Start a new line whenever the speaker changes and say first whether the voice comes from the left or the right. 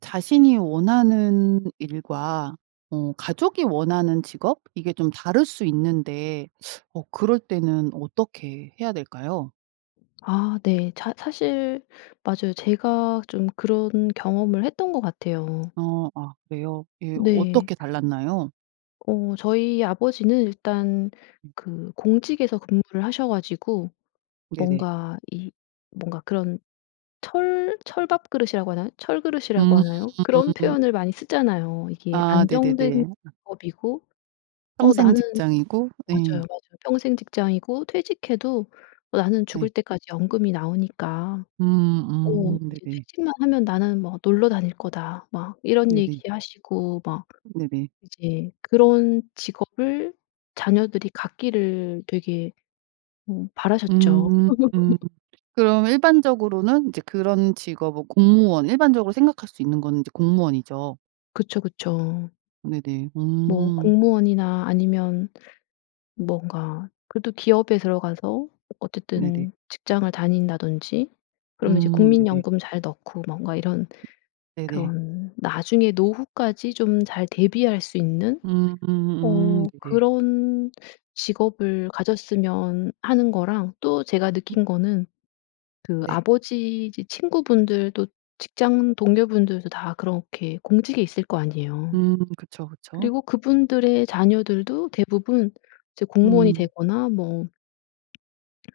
right: 자신이 원하는 일과 어 가족이 원하는 직업 이게 좀 다를 수 있는데 어 그럴 때는 어떻게 해야 될까요?
left: 아 네 자 사실 맞아요. 제가 좀 그런 경험을 했던 것 같아요.
right: 어 아 그래요? 예
left: 네.
right: 어떻게 달랐나요?
left: 어 저희 아버지는 일단
right: 음.
left: 그 공직에서 근무를 하셔가지고
right: 네네.
left: 뭔가 이 뭔가 그런 철 철밥그릇이라고 하나요? 철 그릇이라고 하나요? 그런
right: 음.
left: 표현을 많이 쓰잖아요. 이게
right: 아
left: 안정된
right: 네네네. 아.
left: 직업이고 어 나는
right: 평생직장이고 예.
left: 맞아요 맞아요. "평생직장이고 퇴직해도 나는
right: 네.
left: 죽을 때까지 연금이 나오니까
right: 음
left: 어
right: 음
left: 이제
right: 네네.
left: 퇴직만 하면 나는 뭐 놀러 다닐 거다." 막 이런
right: 네네.
left: 얘기하시고 막
right: 네네.
left: 이제 그런 직업을 자녀들이 갖기를 되게 어 바라셨죠.
right: 음 음 그럼 일반적으로는 이제 그런 직업 뭐 공무원 일반적으로 생각할 수 있는 거는 이제 공무원이죠.
left: 그쵸 그쵸.
right: 네네.
left: 뭐
right: 음.
left: 공무원이나 아니면 뭔가 그래도 기업에 들어가서
right: 네네.
left: 어쨌든 직장을 다닌다던지 그러면 이제
right: 음 네네.
left: 국민연금 잘 넣고 뭔가 이런
right: 네네.
left: 그런 나중에 노후까지 좀 잘 대비할 수 있는
right: 음 음.
left: 어
right: 네네.
left: 그런 직업을 가졌으면 하는 거랑 또 제가
right: 음.
left: 느낀 거는 그
right: 네.
left: 아버지 이제 친구분들도 직장 동료분들도 다 그렇게 공직에 있을 거 아니에요.
right: 음 그쵸 그쵸.
left: 그리고 그분들의 자녀들도 대부분 이제 공무원이
right: 음.
left: 되거나 뭐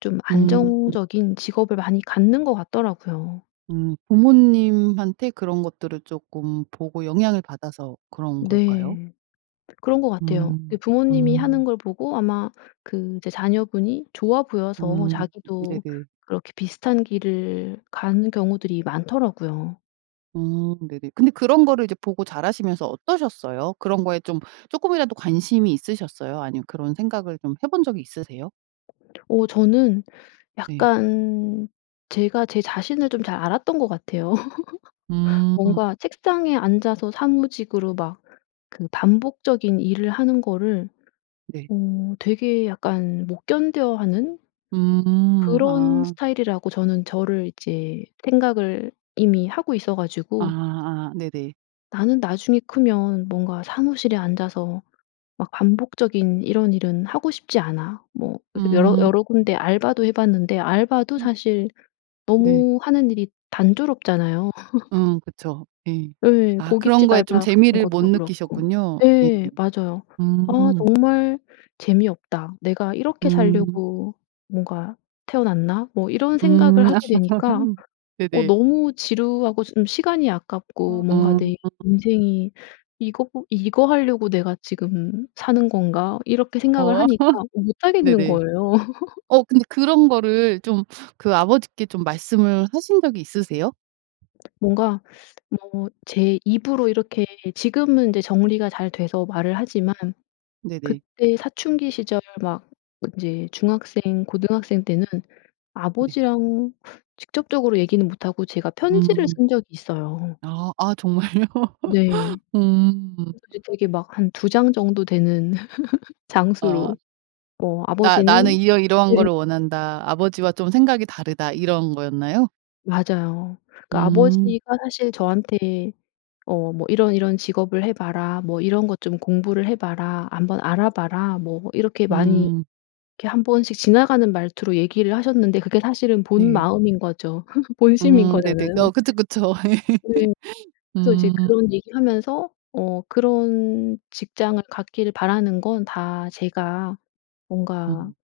left: 좀
right: 음.
left: 안정적인 직업을 많이 갖는 것 같더라고요.
right: 음 부모님한테 그런 것들을 쪼끔 보고 영향을 받아서 그런 걸까요?
left: 네. 그런 것 같아요. 그
right: 음.
left: 부모님이 하는
right: 음.
left: 걸 보고 아마 그 이제 자녀분이 좋아 보여서
right: 음
left: 자기도
right: 네네.
left: 그렇게 비슷한 길을 가는 경우들이 많더라고요.
right: 어 네네. 근데 그런 거를 이제 보고 자라시면서 어떠셨어요? 그런 거에 좀 조금이라도 관심이 있으셨어요? 아니면 그런 생각을 좀 해본 적이 있으세요?
left: 어 저는
right: 네.
left: 약간 제가 제 자신을 좀 잘 알았던 것 같아요.
right: 음.
left: 뭔가 책상에 앉아서 사무직으로 막 그 반복적인 일을 하는 거를
right: 네.
left: 어 되게 약간 못 견뎌하는
right: 음.
left: 그런
right: 아.
left: 스타일이라고 저는 저를 이제 생각을 이미 하고 있어 가지고
right: 아아 네네.
left: '나는 나중에 크면 뭔가 사무실에 앉아서 막 반복적인 이런 일은 하고 싶지 않아.' 뭐 이렇게 여러
right: 음.
left: 여러 군데 알바도 해봤는데 알바도
right: 음.
left: 사실
right: 네.
left: 너무 하는 일이 단조롭잖아요.
right: 음 그쵸. 예.
left: 예
right: 아 그런
left: 고깃집
right: 거에 좀
left: 알바 같은
right: 재미를 못
left: 것도 그렇고.
right: 느끼셨군요. 예.
left: 예 맞아요. '아
right: 음.
left: 정말 재미없다. 내가 이렇게
right: 음.
left: 살려고 뭔가 태어났나?' 뭐 이런
right: 음
left: 생각을 하게 되니까 어
right: 네네.
left: 너무 지루하고 좀 시간이 아깝고 뭔가
right: 어.
left: 내 인생이 이것보 '이거 하려고 내가 지금 사는 건가?' 이렇게 생각을
right: 어
left: 하니까 못하겠는
right: 네네.
left: 거예요.
right: 어 근데 그런 거를 좀 그 아버지께 좀 말씀을 하신 적이 있으세요?
left: 뭔가 뭐 제 입으로 이렇게 지금은 이제 정리가 잘 돼서 말을 하지만
right: 네네.
left: 그때 사춘기 시절 막 이제 중학생 고등학생 때는
right: 네.
left: 아버지랑 직접적으로 얘기는 못하고 제가 편지를
right: 음.
left: 쓴 적이 있어요.
right: 아. 아 정말요?
left: 네.
right: 음.
left: [unintelligible] 되게 막 한 2 장 정도 되는
right: 어.
left: 장수로. 어
right: "나 나는
left: 아버지는
right: 이러이러한
left: 네.
right: 거를 원한다. 아버지와 좀 생각이 다르다." 이런 거였나요?
left: 맞아요. 그러니까
right: 음.
left: 아버지가 사실 저한테 어 뭐 "이런 이런 직업을 해봐라. 뭐 이런 것 좀 공부를 해봐라. 한번 알아봐라." 뭐 이렇게 많이
right: 음.
left: 이렇게 한번씩 지나가는 말투로 얘기를 하셨는데 그게 사실은
right: 네.
left: 본마음인 거죠. 본심인
right: 음 네네.
left: 거잖아요.
right: 어 그쵸 그쵸.
left: 네. 그래서 이제
right: 음.
left: 그런 얘기하면서 어 "그런 직장을 갖기를 바라는 건 다 제가 뭔가
right: 음.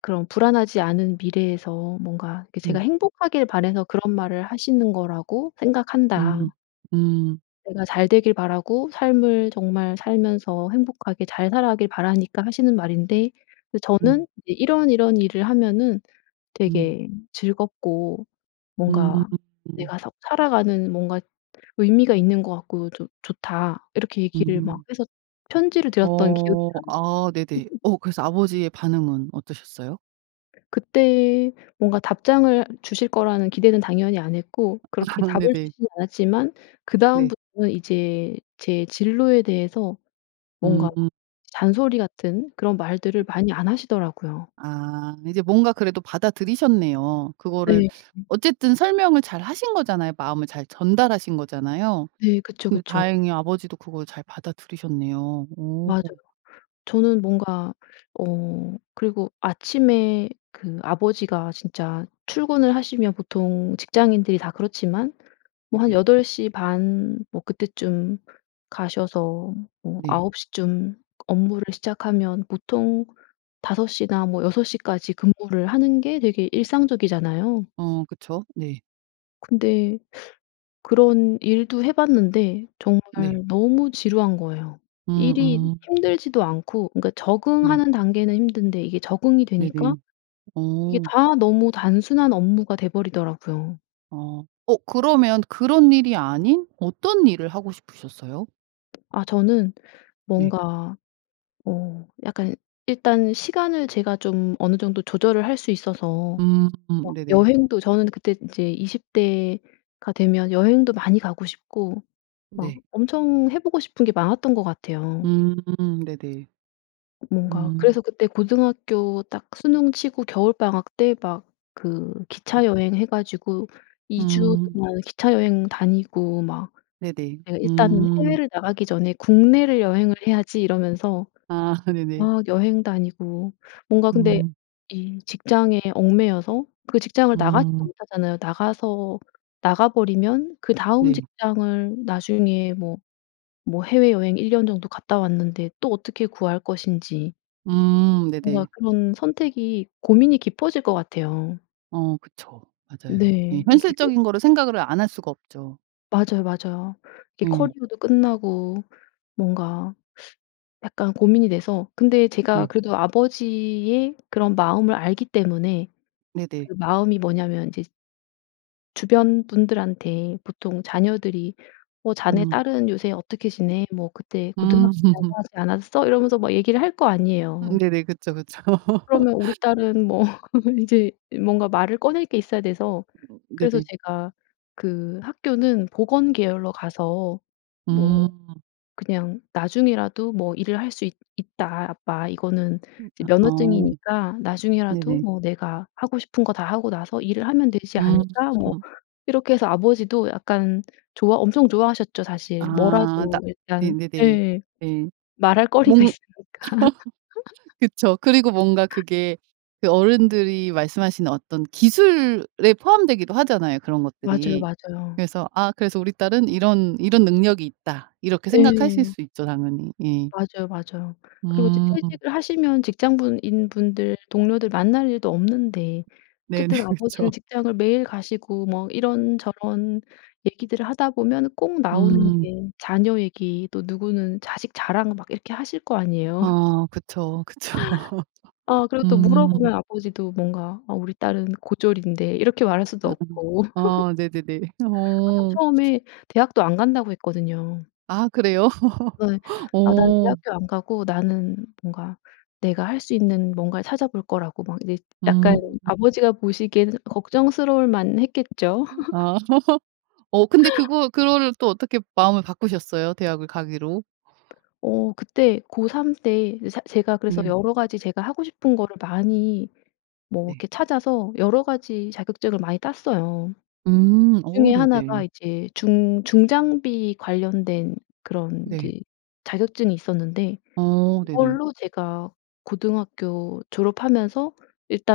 left: 그런 불안하지 않은 미래에서 뭔가 이렇게 제가
right: 음.
left: 행복하길 바래서 그런 말을 하시는 거라고 생각한다."
right: 음 음.
left: "내가 잘 되길 바라고 삶을 정말 살면서 행복하게 잘 살아가길 바라니까 하시는 말인데
right: 음.
left: 저는 이제 이런이런 일을 하면은
right: 음.
left: 되게 즐겁고
right: 음.
left: 뭔가 내가 사 살아가는 뭔가 의미가 있는 것 같고 좋 좋다." 이렇게 얘기를 막
right: 음.
left: 해서 편지를 드렸던 기억이
right: 어
left: 나요.
right: 아 네네. 어 그래서 아버지의 반응은 어떠셨어요?
left: 그때 뭔가 답장을 주실 거라는 기대는 당연히 안 했고 그렇게 답을
right: 네네.
left: 주시지는 않았지만
right: 네.
left: 그다음부터는 이제 제 진로에 대해서 뭔가
right: 음.
left: 잔소리 같은 그런 말들을 많이 안 하시더라고요.
right: 아 이제 뭔가 그래도 받아들이셨네요. 그거를
left: 네.
right: 어쨌든 설명을 잘 하신거잖아요. 마음을 잘 전달하신 거잖아요.
left: 네 그쵸
right: 근데
left: 그쵸.
right: 다행히 아버지도 그걸 잘 받아들이셨네요. 오.
left: 맞아요. 저는 뭔가 어 그리고 아침에 그 아버지가 진짜 출근을 하시면 보통 직장인들이 다 그렇지만 뭐 한
right: 네네.
left: 8:30 뭐 그때쯤 가셔서 뭐
right: 네.
left: 9:00 쯤 업무를 시작하면 보통 5:00 나 뭐 6:00 까지 근무를 하는 게 되게 일상적이잖아요.
right: 어 그쵸. 네.
left: 근데 그런 일도 해봤는데 정말
right: 네.
left: 너무 지루한 거예요.
right: 음
left: 일이
right: 음.
left: 힘들지도 않고 그니까
right: 네.
left: 적응하는 단계는 힘든데 이게 적응이 되니까
right: 네네.
left: 이게
right: 어.
left: 다 너무 단순한 업무가 돼 버리더라고요.
right: 어. 어 그러면 그런 일이 아닌 어떤 일을 하고 싶으셨어요?
left: 아 저는
right: 네.
left: 뭔가 어 약간 일단 시간을 제가 좀 어느 정도 조절을 할 수 있어서
right: 음
left: 막
right: 네네.
left: 여행도 저는 그때 이제 20 대가 되면 여행도 많이 가고 싶고 막
right: 네.
left: 엄청 해보고 싶은 게 많았던 거 같아요.
right: 음 네네.
left: 뭔가
right: 음.
left: 그래서 그때 고등학교 딱 수능치고 겨울방학 때 막 그
right: 음.
left: 기차 여행 해가지고 2 주
right: 음.
left: 동안 기차 여행 다니고 막
right: 네네.
left: '내가 일단은
right: 음.
left: 해외를 나가기 전에 국내를 여행을 해야지.' 이러면서
right: 아 네네.
left: 막 여행 다니고. 뭔가 근데
right: 음.
left: 이 직장에 얽매여서 그 직장을 나가지도
right: 음.
left: 못하잖아요. 나가서 나가버리면 그다음
right: 네.
left: 직장을 나중에 뭐 뭐 해외여행 1 년 정도 갔다 왔는데 또 어떻게 구할 것인지.
right: 음
left: 뭔가
right: 네네.
left: 그런 선택이 고민이 깊어질 것 같아요.
right: 어 그쵸. 맞아요. 예
left: 네. 이게
right: 현실적인 거를 생각을 안 할 수가 없죠.
left: 맞아요 맞아요. 이
right: 예.
left: 커리어도 끝나고 뭔가 약간 고민이 돼서. 근데 제가
right: 네.
left: 그래도 아버지의 그런 마음을 알기 때문에
right: 네네.
left: 그 마음이 뭐냐면 이제 주변 분들한테 보통 자녀들이 어 "자네
right: 음.
left: 딸은 요새 어떻게 지내? 뭐 그때
right: 음.
left: 고등학생이라고 하지 않았어?" 이러면서 막 얘기를 할 거
right: 음
left: 아니에요.
right: 네네. 그쵸 그쵸.
left: 그러면 우리 딸은 뭐 이제 뭔가 말을 꺼낼 게 있어야 돼서, 그래서
right: 네네.
left: 제가 그 학교는 보건 계열로 가서 뭐
right: 음.
left: 그냥 "나중에라도 뭐 일을 할 수 있 있다 아빠. 이거는
right: 음
left: 이제
right: 아 어.
left: 면허증이니까 나중에라도
right: 네네.
left: 뭐 내가 하고 싶은 거 다 하고 나서 일을 하면 되지
right: 음.
left: 않을까?" 뭐 이렇게 해서 아버지도 약간 좋아 엄청 좋아하셨죠 사실.
right: 아 나
left: 뭐라도 일단
right: 네네네.
left: 네.
right: 네.
left: 말할 거리가
right: 뭔
left: 있으니까.
right: 그쵸. 그리고 뭔가 그게 그 어른들이 말씀하시는 어떤 기술에 포함되기도 하잖아요 그런
left: 맞아요
right: 것들이.
left: 맞아요.
right: 그래서 아 그래서 '우리 딸은 이런 이런 능력이 있다.' 이렇게 생각하실
left: 예.
right: 수 있죠 당연히. 예.
left: 맞아요 맞아요. 그리고 이제
right: 음.
left: 퇴직을 하시면 직장분 인 분들, 동료들 만날 일도 없는데
right: 네네.
left: 어쨌든
right: 그쵸.
left: 아버지는 직장을 매일 가시고 뭐 이런저런 얘기들을 하다 보면은 꼭 나오는
right: 음.
left: 게 자녀 얘기 또 누구는 자식 자랑 막 이렇게 하실 거 아니에요.
right: 어 그쵸. 그쵸.
left: 아 그리고 또
right: 음.
left: 물어보면 아버지도 뭔가 "어 우리 딸은 고졸인데." 이렇게 말할 수도 없고.
right: 아 네네네.
left: 아 전
right: 어.
left: 처음에 대학도 안 간다고 했거든요.
right: 아 그래요?
left: 네. 아 난
right: 어.
left: 대학교 안 가고 나는 뭔가 내가 할 수 있는 뭔가를 찾아볼 거라고 막 이제 약간
right: 음.
left: 아버지가 보시기에는 걱정스러울 만했겠죠.
right: 아 어 근데 그거 그거를 또 어떻게 마음을 바꾸셨어요 대학을 가기로?
left: 어 그때 고 3 때 이 세 제가 그래서
right: 네.
left: 여러가지 제가 하고 싶은 거를 많이 뭐
right: 네.
left: 이렇게 찾아서 여러가지 자격증을 많이 땄어요.
right: 음.
left: 그
right: 어
left: 중에 1 가
right: 네네.
left: 이제 중 중장비 관련된 그런
right: 네.
left: 이제 자격증이 있었는데
right: 어 네네.
left: 이걸로 제가 고등학교 졸업하면서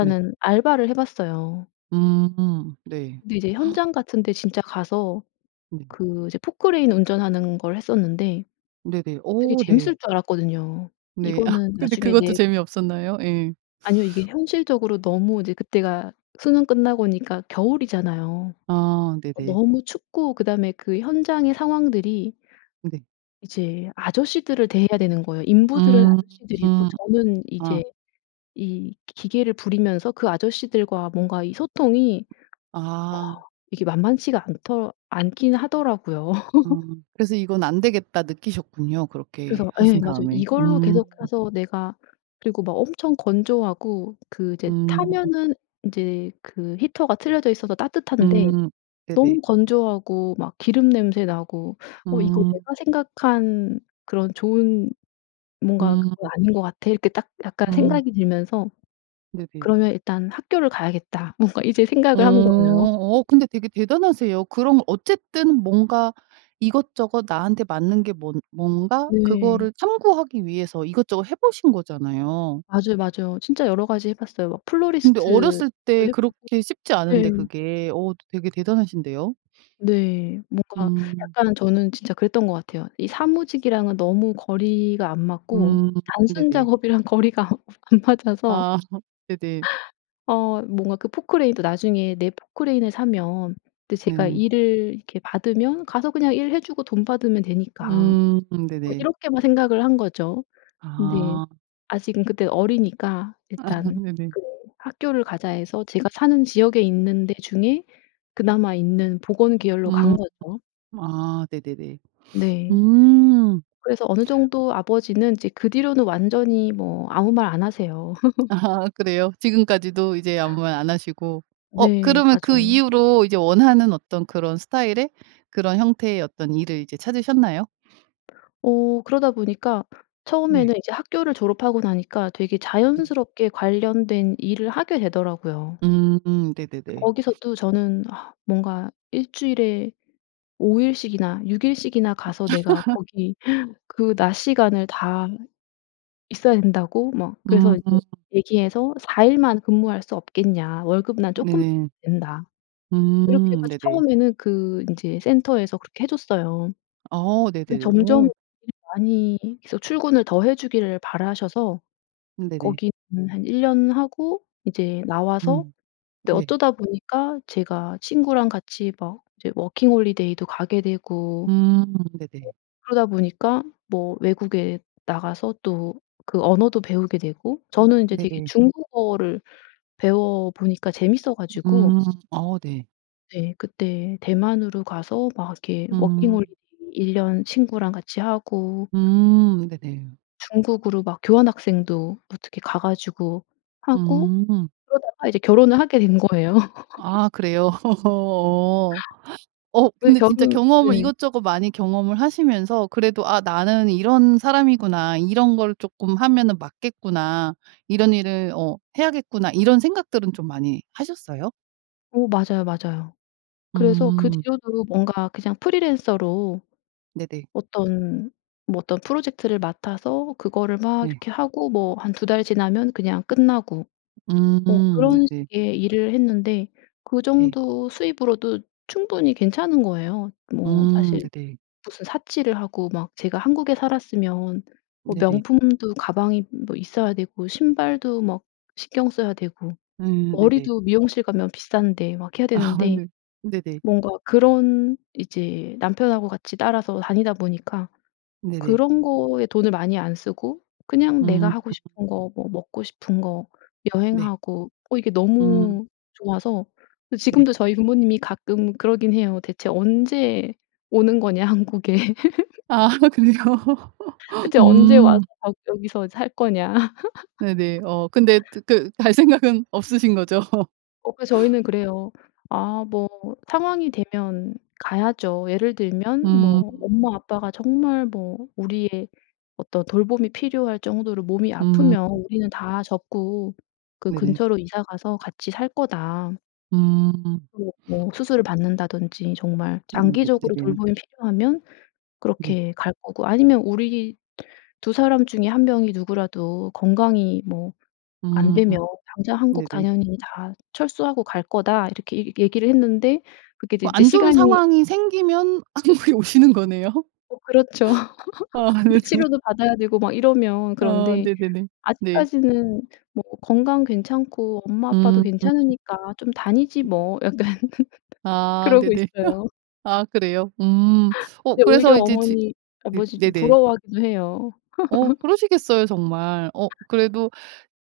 right: 네.
left: 알바를 해봤어요.
right: 음 네.
left: 근데 이제 현장 같은데 진짜 가서
right: 네.
left: 그 이제 포클레인 운전하는 걸 했었는데
right: 네네.
left: 되게
right: 어 네.
left: 재밌을 줄 알았거든요.
right: 네.
left: 이거는
right: 근데
left: 나중에
right: 그것도
left: 네
right: 재미없었나요? 예.
left: 아니요. 이게 현실적으로 너무 이제 그때가 수능 끝나고니까 겨울이잖아요.
right: 아 네네.
left: 너무 춥고 그다음에 그 현장의 상황들이
right: 네.
left: 이제 아저씨들을 대해야 되는 거예요. 인부들은
right: 음
left: 아저씨들이고 저는
right: 아.
left: 이제 이 기 기계를 부리면서 그 아저씨들과 뭔가 이 소통이 어
right: 아.
left: 이게 만만치가 않더 않기는 하더라고요.
right: 아 그래서 '이건 안 되겠다.' 느끼셨군요 그렇게
left: 그래서 예
right: 하신
left: 맞아요.
right: 다음에.
left: 이걸로
right: 음.
left: 계속 가서 내가 그리고 막 엄청 건조하고 그 이제
right: 음.
left: 타면은 이제 그 히터가 틀려져 있어서 따뜻한데
right: 음 네네.
left: 너무 건조하고 막 기름 냄새 나고 '어 이거
right: 음.
left: 내가 생각한 그런 좋은 뭔가 그거
right: 음.
left: 아닌 거 같아.' 이렇게 딱 약간
right: 음.
left: 생각이 들면서
right: 네네.
left: '그러면 일단 학교를 가야겠다.' 뭔가 이제
right: 어.
left: 생각을 한 거예요.
right: 어 근데 되게 대단하세요. 그럼 어쨌든 뭔가 이것저것 나한테 맞는 게 뭔 뭔가
left: 네.
right: 그거를 탐구하기 위해서 이것저것 해보신 거잖아요.
left: 맞아요 맞아요. 진짜 여러가지 해봤어요. 막
right: 근데
left: 플로리스트도
right: 어렸을 때
left: 해보고.
right: 그렇게 쉽지 않은데
left: 네.
right: 그게 어 되게 대단하신데요.
left: 네 뭔가
right: 음.
left: 약간은 저는 진짜 그랬던 것 같아요. 이 사무직이랑은 너무 거리가 안 맞고
right: 음
left: 단순
right: 네네.
left: 작업이랑 거리가 아 안 맞아서.
right: 아 네네.
left: 어 뭔가 그 포클레인 도 '나중에 내 포클레인 을 사면' 제가
right: 네네.
left: 일을 이렇게 받으면 '...가서 그냥 일해주고 돈 받으면 되니까.'
right: 음
left: 뭐
right: 네네.
left: 이렇게만 생각을 한 거죠. 근데
right: 아.
left: 아직은 그때 어리니까
right: 아
left: '일단
right: 네네.
left: 그 학교를 가자.' 해서 제가 사는 지역에 있는 데 중에 그나마 있는 보건 계열로
right: 음.
left: 간 거죠.
right: 아 네네네.
left: 네.
right: 음.
left: 그래서 어느 정도 아버지는 이제 그 뒤로는 완전히 뭐 아무 말 안 하세요.
right: 아 그래요? 지금까지도 이제 아무 말 안 하시고. 어
left: 네
right: 그러면 그
left: 맞아요.
right: 이후로 이제 원하는 어떤 그런 스타일의 그런 형태의 어떤 일을 이제 찾으셨나요?
left: 어 그러다 보니까
right: 네.
left: 처음에는 이제 학교를 졸업하고 나니까 되게
right: 음.
left: 자연스럽게 관련된 일을 하게 되더라요.
right: 음
left: 근데
right: 네네네.
left: 거기서 또 저는 뭔가 '1 주일에 5 일씩이나 6 일씩이나 가서 내가 거기 그 낮시간을 다 있어야 된다고?' 뭐
right: 음.
left: 그래서 이제 얘기해서 "4 일만 근무할 수 없겠냐? 월급은 난 조금
right: 네네.
left: 된다." 이렇게
right: 음
left: 해가지고
right: 네네.
left: 처음에는 그 인제 센터에서 그렇게 해줬어요.
right: 어
left: 근데
right: 네네네.
left: 점점
right: 오.
left: [unintelligible] 많이 계속 출근을 더 해주기를 바라셔서
right: 네네.
left: 거기는 한 1 년 하고 이제 나와서
right: 음.
left: 근데
right: 네.
left: 어쩌다 보니까 제가 친구랑 같이 막 이제 워킹 홀리데이도 가게 되고
right: 음 네네.
left: 그러다 보니까 뭐 외국에 나가서 또 그 언어도 배우게 되고.
right: 아
left: 저는 이제 되게
right: 네네.
left: 중국어를 배워보니까 재밌어가지고
right: 음. 어 네.
left: 네 그때 대만으로 가서 막 이렇게
right: 음.
left: 워킹홀리데이 1 년 친구랑 같이 하고
right: 음 네네.
left: 중국으로 막 교환학생도 어떻게 가 가지고 하고
right: 음.
left: 그러다가 이제 결혼을 하게 된 거예요.
right: 아 그래요? 어. 어
left: 왜
right: 근데
left: 결혼
right: 진짜 경험을
left: 네.
right: 이것저것 많이 경험을 하시면서 그래도 '아 나는 이런 사람이구나. 이런 걸 쪼끔 하면은 맞겠구나. 이런 일을 어 해야겠구나.' 이런 생각들은 좀 많이 하셨어요?
left: 어 맞아요 맞아요. 그래서 그
right: 음.
left: 뒤로도 뭔가 그냥 프리랜서로
right: 네네.
left: 어떤 뭐 어떤 프로젝트를 맡아서 그거를 막
right: 네.
left: 이렇게 하고 뭐 한 2 달 지나면 그냥 끝나고. 뭐
right: 음
left: 그런
right: 네네.
left: 식의 일을 했는데 그
right: 네.
left: 정도 수입으로도 충분히 괜찮은 거예요. 뭐
right: 음
left: 사실
right: 네네.
left: 무슨 사치를 하고 막 제가 한국에 살았으면 뭐
right: 네네.
left: 명품도 가방이 뭐 있어야 되고 신발도 막 신경 써야 되고
right: 음 네네.
left: 머리도 미용실 가면 비싼데 막 해야
right: 아
left: 되는데
right: 네. 네네.
left: 뭔가 그런 이제 남편하고 같이 따라서 다니다 보니까
right: 네네.
left: 그런 거에 돈을 많이 안 쓰고 그냥 내가
right: 음.
left: 하고 싶은 거 뭐 먹고 싶은 거
right: 네.
left: 여행하고 어 이게
right: 음.
left: 너무 좋아서
right: 네.
left: 지금도 저희 부모님이 가끔 그러기는 해요. "대체 언제 오는 거냐 한국에?"
right: 아 그래요?
left: "대체 언제 와서
right: 음.
left: 막 여기서 살 거냐?"
right: 네네. 어 근데 드 그 갈 생각은 없으신 거죠?
left: 어 그래서 저희는 그래요. "아 뭐 상황이 되면 가야죠. 예를 들면
right: 음.
left: 뭐 엄마 아빠가 정말 뭐 우리의 어떤 돌봄이 필요할 정도로 몸이
right: 음.
left: 아프면 우리는 다 접고 그
right: 네네.
left: 근처로 이사 가서 같이 살 거다."
right: 음.
left: "그리고 뭐 수술을 받는다든지 정말
right: 음 네
left: 장기적으로
right: 네네.
left: 돌봄이 필요하면
right: 네.
left: 그렇게 갈 거고 아니면 우리 2 사람 중에 1 명이 누구라도 건강이 뭐
right: 음.
left: 안되면 당장 한국
right: 네네.
left: 당연히 다 철수하고 갈거다." 이렇게 얘 얘기를 했는데 그게 이제
right: 그
left: 이제
right: 안 좋은
left: 시간이
right: 상황이 생기면 한국에 오시는 거네요.
left: 어 그렇죠.
right: 아
left: 이제
right: 네네.
left: 치료도 받아야 되고 막 이러면
right: 아
left: 그런데
right: 네네네. 네.
left: '아직까지는 뭐 건강 괜찮고 엄마 아빠도
right: 음.
left: 괜찮으니까 좀 다니지 뭐.' 약간
right: 아
left: 그러고
right: 네네.
left: 있어요.
right: 아 그래요? 음 어
left: 근데 오히려
right: 그래서 이제 지
left: 어머니
right: 네
left: 아버지도
right: 네네.
left: 부러워하기도 해요.
right: 어 그러시겠어요 정말. 어 그래도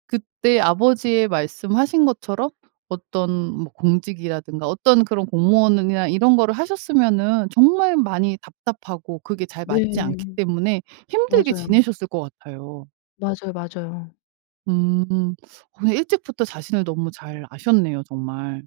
right: 그때 아버지의 말씀하신 것처럼 어떤 뭐 공직이라든가 어떤 그런 공무원으 이나 이런 거를 하셨으면은 정말 많이 답답하고 그게 잘 맞지
left: 네.
right: 않기 때문에 힘들게
left: 맞아요.
right: 지내셨을 것 같아요.
left: 맞아요 맞아요.
right: 음 그런데 일찍부터 자신을 너무 잘 아셨네요 정말.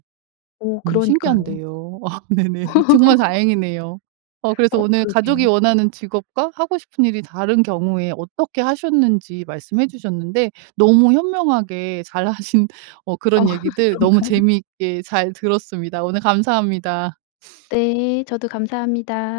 left: 어
right: 너무
left: 그러니까요.
right: 신기한데요. 아 네네. 정말 다행이네요. 어 그래서
left: 어
right: 오늘 가족이
left: 그러게요.
right: 원하는 직업과 하고 싶은 일이 다른 경우에 어떻게 하셨는지 말씀해 주셨는데 너무 현명하게 잘 하신 어
left: 어
right: 그런 얘기들 너무
left: 그런가요?
right: 재미있게 잘 들었습니다. 오늘 감사합니다.
left: 네 저도 감사합니다.